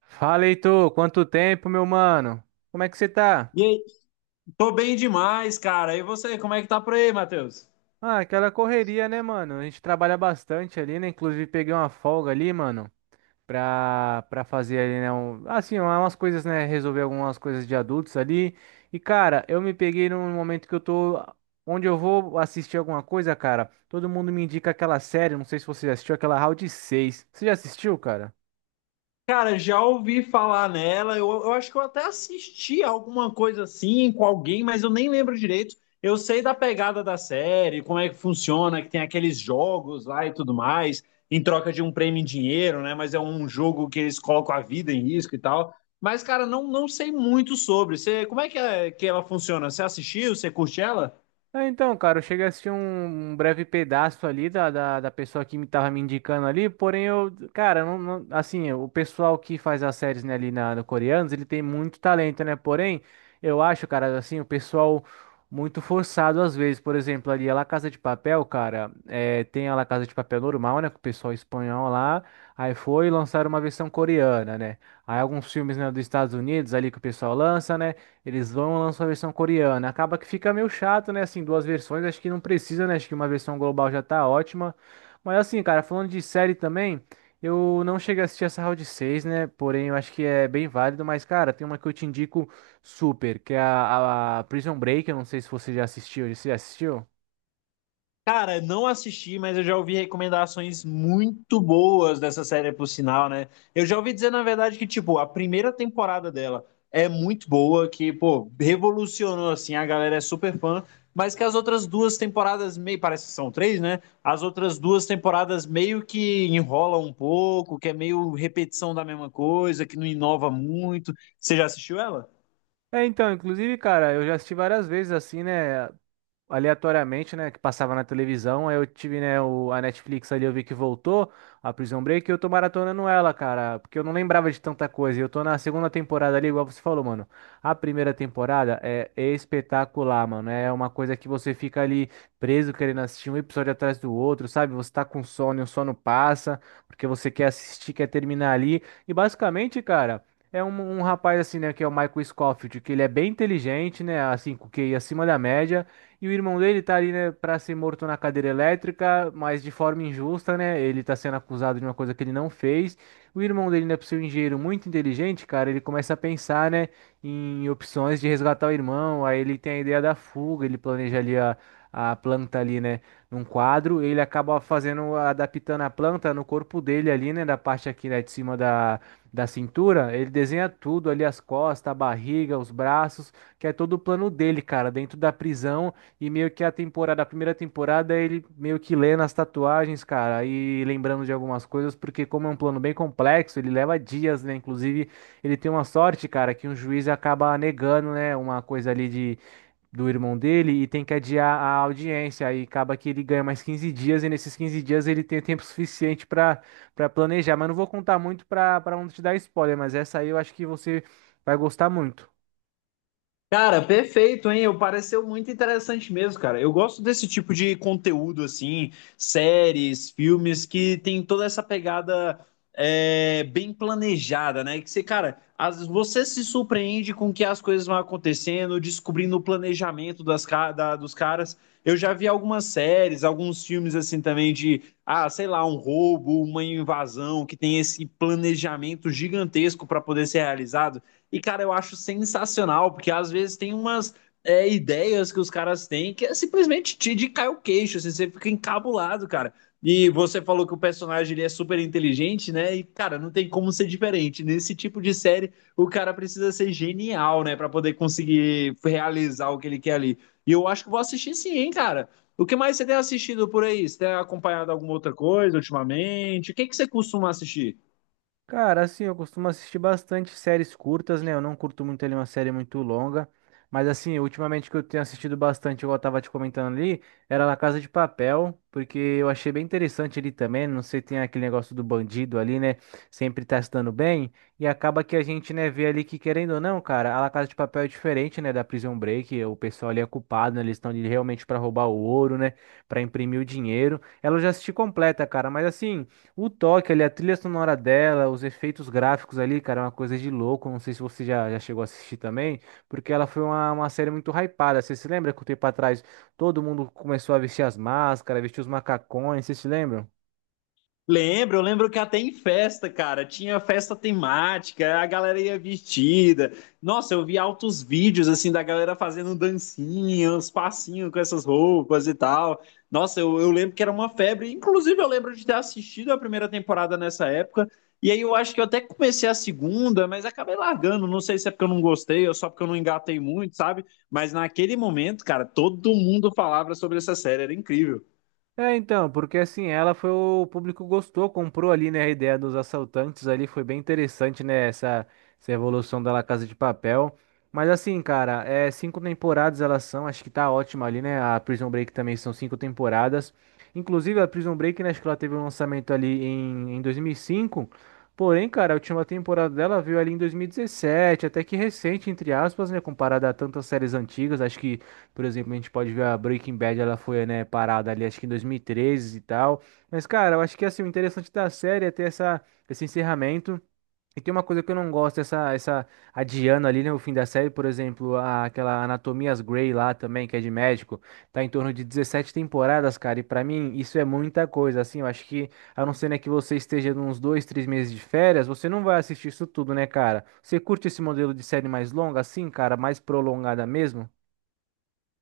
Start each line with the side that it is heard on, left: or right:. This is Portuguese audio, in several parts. right: Fala, Heitor, quanto tempo, meu mano? Como é que você tá?
left: E aí, tô bem demais, cara. E você, como é que tá por aí, Matheus?
right: Ah, aquela correria, né, mano? A gente trabalha bastante ali, né? Inclusive peguei uma folga ali, mano, pra fazer ali, né? Umas coisas, né? Resolver algumas coisas de adultos ali. E, cara, eu me peguei num momento que eu tô. Onde eu vou assistir alguma coisa, cara. Todo mundo me indica aquela série, não sei se você já assistiu, aquela Round 6. Você já assistiu, cara?
left: Cara, já ouvi falar nela. Eu acho que eu até assisti alguma coisa assim com alguém, mas eu nem lembro direito. Eu sei da pegada da série, como é que funciona, que tem aqueles jogos lá e tudo mais, em troca de um prêmio em dinheiro, né? Mas é um jogo que eles colocam a vida em risco e tal. Mas, cara, não sei muito sobre. Você, como é que ela funciona? Você assistiu? Você curte ela?
right: É, então, cara, eu cheguei a assistir um breve pedaço ali da pessoa que me tava me indicando ali, porém eu, cara, o pessoal que faz as séries, né, ali na, no coreanos, ele tem muito talento, né, porém, eu acho, cara, assim, o pessoal muito forçado às vezes, por exemplo, ali a La Casa de Papel, cara, é, tem a La Casa de Papel normal, né, com o pessoal espanhol lá, aí foi lançar uma versão coreana, né, aí alguns filmes, né, dos Estados Unidos ali que o pessoal lança, né, eles vão lançar a versão coreana. Acaba que fica meio chato, né? Assim, duas versões, acho que não precisa, né? Acho que uma versão global já tá ótima. Mas assim, cara, falando de série também, eu não cheguei a assistir essa Round 6, né? Porém, eu acho que é bem válido. Mas, cara, tem uma que eu te indico super, que é a Prison Break. Eu não sei se você já assistiu. Você já assistiu?
left: Cara, não assisti, mas eu já ouvi recomendações muito boas dessa série, por sinal, né? Eu já ouvi dizer, na verdade, que, tipo, a primeira temporada dela é muito boa, que, pô, revolucionou, assim, a galera é super fã, mas que as outras duas temporadas, meio, parece que são três, né? As outras duas temporadas meio que enrolam um pouco, que é meio repetição da mesma coisa, que não inova muito. Você já assistiu ela?
right: É, então, inclusive, cara, eu já assisti várias vezes, assim, né? Aleatoriamente, né, que passava na televisão. Aí eu tive, né, a Netflix ali, eu vi que voltou a Prison Break e eu tô maratonando ela, cara, porque eu não lembrava de tanta coisa. E eu tô na segunda temporada ali, igual você falou, mano. A primeira temporada é espetacular, mano. É uma coisa que você fica ali preso querendo assistir um episódio atrás do outro, sabe? Você tá com sono e o sono passa, porque você quer assistir, quer terminar ali. E basicamente, cara. É um rapaz assim, né, que é o Michael Scofield, que ele é bem inteligente, né, assim, com QI acima da média, e o irmão dele tá ali, né, pra ser morto na cadeira elétrica, mas de forma injusta, né? Ele tá sendo acusado de uma coisa que ele não fez. O irmão dele, né, por ser um engenheiro muito inteligente, cara, ele começa a pensar, né, em opções de resgatar o irmão. Aí ele tem a ideia da fuga, ele planeja ali a planta ali, né, num quadro. Ele acaba fazendo, adaptando a planta no corpo dele ali, né, da parte aqui, né, de cima da, da cintura. Ele desenha tudo ali, as costas, a barriga, os braços, que é todo o plano dele, cara, dentro da prisão e meio que a temporada, a primeira temporada, ele meio que lê nas tatuagens, cara, e lembrando de algumas coisas, porque como é um plano bem complexo, ele leva dias, né? Inclusive, ele tem uma sorte, cara, que um juiz acaba negando, né, uma coisa ali de do irmão dele e tem que adiar a audiência, aí acaba que ele ganha mais 15 dias e nesses 15 dias ele tem tempo suficiente para planejar, mas não vou contar muito para não te dar spoiler, mas essa aí eu acho que você vai gostar muito.
left: Cara, perfeito, hein? Eu pareceu muito interessante mesmo, cara. Eu gosto desse tipo de conteúdo, assim, séries, filmes que tem toda essa pegada bem planejada, né? Que você, cara, as, você se surpreende com que as coisas vão acontecendo, descobrindo o planejamento das, dos caras. Eu já vi algumas séries, alguns filmes, assim, também de, ah, sei lá, um roubo, uma invasão, que tem esse planejamento gigantesco para poder ser realizado. E, cara, eu acho sensacional, porque às vezes tem umas ideias que os caras têm que é simplesmente te de cai o queixo, assim, você fica encabulado, cara. E você falou que o personagem ele é super inteligente, né? E, cara, não tem como ser diferente. Nesse tipo de série, o cara precisa ser genial, né? Pra poder conseguir realizar o que ele quer ali. E eu acho que vou assistir sim, hein, cara. O que mais você tem assistido por aí? Você tem acompanhado alguma outra coisa ultimamente? O que que você costuma assistir?
right: Cara, assim, eu costumo assistir bastante séries curtas, né? Eu não curto muito ali uma série muito longa. Mas assim, ultimamente que eu tenho assistido bastante, igual eu tava te comentando ali, era La Casa de Papel, porque eu achei bem interessante ali também. Não sei, tem aquele negócio do bandido ali, né? Sempre tá se dando bem. E acaba que a gente, né, vê ali que, querendo ou não, cara, a La Casa de Papel é diferente, né, da Prison Break. O pessoal ali é culpado, né? Eles estão ali realmente pra roubar o ouro, né? Pra imprimir o dinheiro. Ela eu já assisti completa, cara, mas assim. O toque ali, a trilha sonora dela, os efeitos gráficos ali, cara, é uma coisa de louco. Não sei se você já chegou a assistir também, porque ela foi uma série muito hypada. Você se lembra que um tempo atrás todo mundo começou a vestir as máscaras, vestir os macacões, você se lembra?
left: Lembro, eu lembro que até em festa, cara, tinha festa temática, a galera ia vestida. Nossa, eu vi altos vídeos assim da galera fazendo dancinha, uns passinhos com essas roupas e tal. Nossa, eu lembro que era uma febre. Inclusive, eu lembro de ter assistido a primeira temporada nessa época. E aí eu acho que eu até comecei a segunda, mas acabei largando. Não sei se é porque eu não gostei ou só porque eu não engatei muito, sabe? Mas naquele momento, cara, todo mundo falava sobre essa série, era incrível.
right: É, então, porque assim, ela foi o público gostou, comprou ali, né, a ideia dos assaltantes ali, foi bem interessante, né, essa evolução da La Casa de Papel. Mas assim, cara, é cinco temporadas elas são, acho que tá ótima ali, né? A Prison Break também são cinco temporadas. Inclusive a Prison Break, né, acho que ela teve um lançamento ali em 2005. Porém, cara, a última temporada dela veio ali em 2017, até que recente, entre aspas, né, comparada a tantas séries antigas, acho que por exemplo, a gente pode ver a Breaking Bad, ela foi, né, parada ali, acho que em 2013 e treze e tal. Mas, cara, eu acho que, assim, o interessante da série é ter esse encerramento. E tem uma coisa que eu não gosto, essa adiando ali, né, o fim da série, por exemplo, aquela Anatomias Grey lá também, que é de médico, tá em torno de 17 temporadas, cara, e pra mim isso é muita coisa, assim, eu acho que, a não ser, né, que você esteja nos dois, três meses de férias, você não vai assistir isso tudo, né, cara? Você curte esse modelo de série mais longa, assim, cara, mais prolongada mesmo?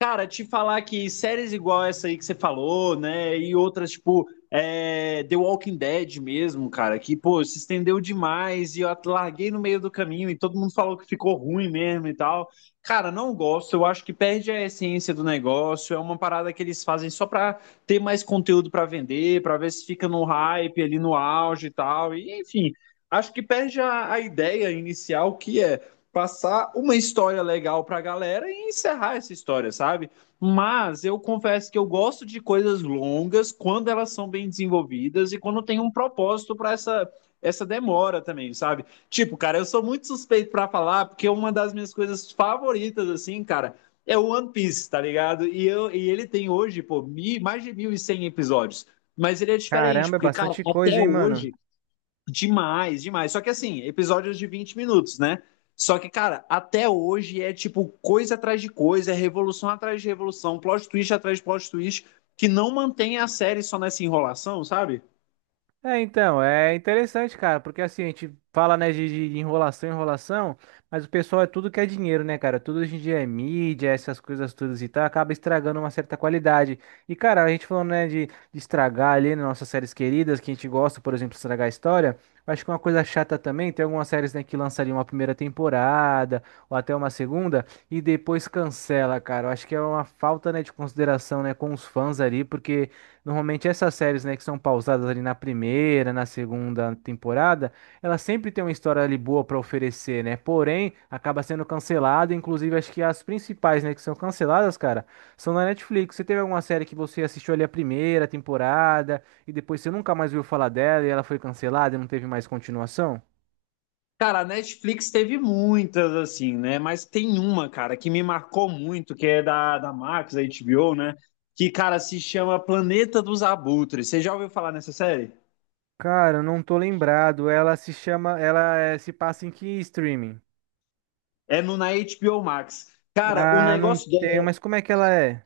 left: Cara, te falar que séries igual essa aí que você falou, né? E outras, tipo, é, The Walking Dead mesmo, cara, que, pô, se estendeu demais e eu larguei no meio do caminho e todo mundo falou que ficou ruim mesmo e tal. Cara, não gosto, eu acho que perde a essência do negócio, é uma parada que eles fazem só pra ter mais conteúdo pra vender, pra ver se fica no hype ali no auge e tal. E, enfim, acho que perde a ideia inicial que é passar uma história legal pra galera e encerrar essa história, sabe? Mas eu confesso que eu gosto de coisas longas quando elas são bem desenvolvidas e quando tem um propósito para essa demora também, sabe? Tipo, cara, eu sou muito suspeito pra falar porque uma das minhas coisas favoritas assim, cara, é o One Piece, tá ligado? E, eu, e ele tem hoje, pô, mais de 1.100 episódios. Mas ele é diferente,
right: Caramba, é
left: porque, cara,
right: bastante
left: até
right: coisa, hein, mano?
left: hoje. Demais, demais. Só que assim, episódios de 20 minutos, né? Só que, cara, até hoje é tipo coisa atrás de coisa, é revolução atrás de revolução, plot twist atrás de plot twist, que não mantém a série só nessa enrolação, sabe?
right: É, então, é interessante, cara, porque assim, a gente fala, né, de enrolação, enrolação, mas o pessoal é tudo que é dinheiro, né, cara? Tudo hoje em dia é mídia, essas coisas todas e tal, acaba estragando uma certa qualidade. E, cara, a gente falando, né, de estragar ali nas nossas séries queridas, que a gente gosta, por exemplo, estragar a história, eu acho que é uma coisa chata também, tem algumas séries, né, que lançam ali uma primeira temporada, ou até uma segunda, e depois cancela, cara. Eu acho que é uma falta, né, de consideração, né, com os fãs ali, porque. Normalmente essas séries, né, que são pausadas ali na primeira, na segunda temporada, elas sempre têm uma história ali boa para oferecer, né? Porém, acaba sendo cancelada. Inclusive, acho que as principais, né, que são canceladas, cara, são na Netflix. Você teve alguma série que você assistiu ali a primeira temporada e depois você nunca mais ouviu falar dela e ela foi cancelada e não teve mais continuação?
left: Cara, a Netflix teve muitas, assim, né? Mas tem uma, cara, que me marcou muito, que é da, da Max, da HBO, né? Que, cara, se chama Planeta dos Abutres. Você já ouviu falar nessa série?
right: Cara, eu não tô lembrado. Ela se chama. Ela se passa em que streaming?
left: É no, na HBO Max. Cara, o
right: Ah, não
left: negócio
right: tenho,
left: dela.
right: mas como é que ela é?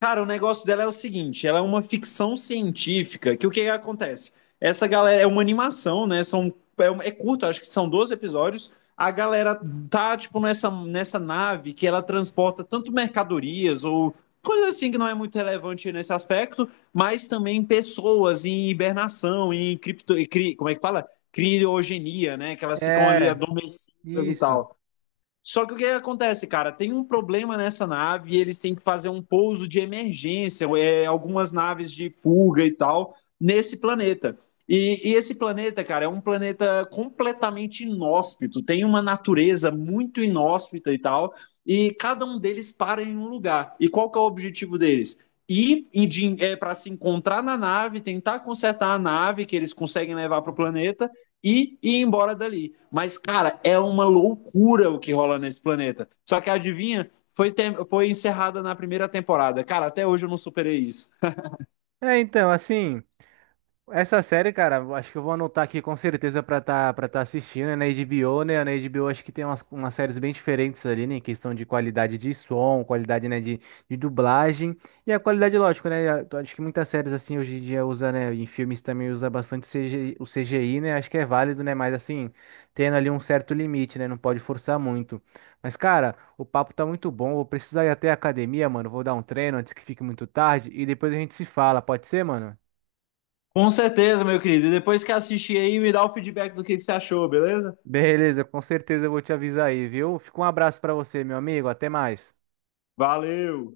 left: Cara, o negócio dela é o seguinte, ela é uma ficção científica, que o que que acontece? Essa galera é uma animação, né? São, é, um- é curto, acho que são 12 episódios. A galera tá, tipo, nessa nave que ela transporta tanto mercadorias ou coisa assim que não é muito relevante nesse aspecto, mas também pessoas em hibernação, em cripto, e cri- como é que fala? Criogenia, né? Que elas ficam ali
right: É,
left: adormecidas e
right: isso.
left: tal. Só que o que acontece, cara? Tem um problema nessa nave e eles têm que fazer um pouso de emergência, é, algumas naves de fuga e tal, nesse planeta. E esse planeta, cara, é um planeta completamente inóspito, tem uma natureza muito inóspita e tal, e cada um deles para em um lugar. E qual que é o objetivo deles? Ir em- de- é, para se encontrar na nave, tentar consertar a nave que eles conseguem levar para o planeta e ir embora dali. Mas, cara, é uma loucura o que rola nesse planeta. Só que adivinha, foi, ter... foi encerrada na primeira temporada. Cara, até hoje eu não superei isso.
right: É, então, assim. Essa série, cara, eu acho que eu vou anotar aqui com certeza pra tá assistindo, né? Na HBO, né? Na HBO acho que tem umas séries bem diferentes ali, né? Em questão de qualidade de som, qualidade, né, de dublagem e a qualidade, lógico, né? a- eu Acho que muitas séries, assim, hoje em dia usa, né? Em filmes também usa bastante CGI, o CGI, né? Acho que é válido, né? Mas, assim, tendo ali um certo limite, né? Não pode forçar muito. Mas, cara, o papo tá muito bom. Vou precisar ir até a academia, mano. Vou dar um treino antes que fique muito tarde e depois a gente se fala. Pode ser, mano?
left: Com certeza, meu querido. E depois que assistir aí, me dá o feedback do que você achou, beleza?
right: Beleza, com certeza eu vou te avisar aí, viu? Fica um abraço pra você, meu amigo. Até mais.
left: Valeu!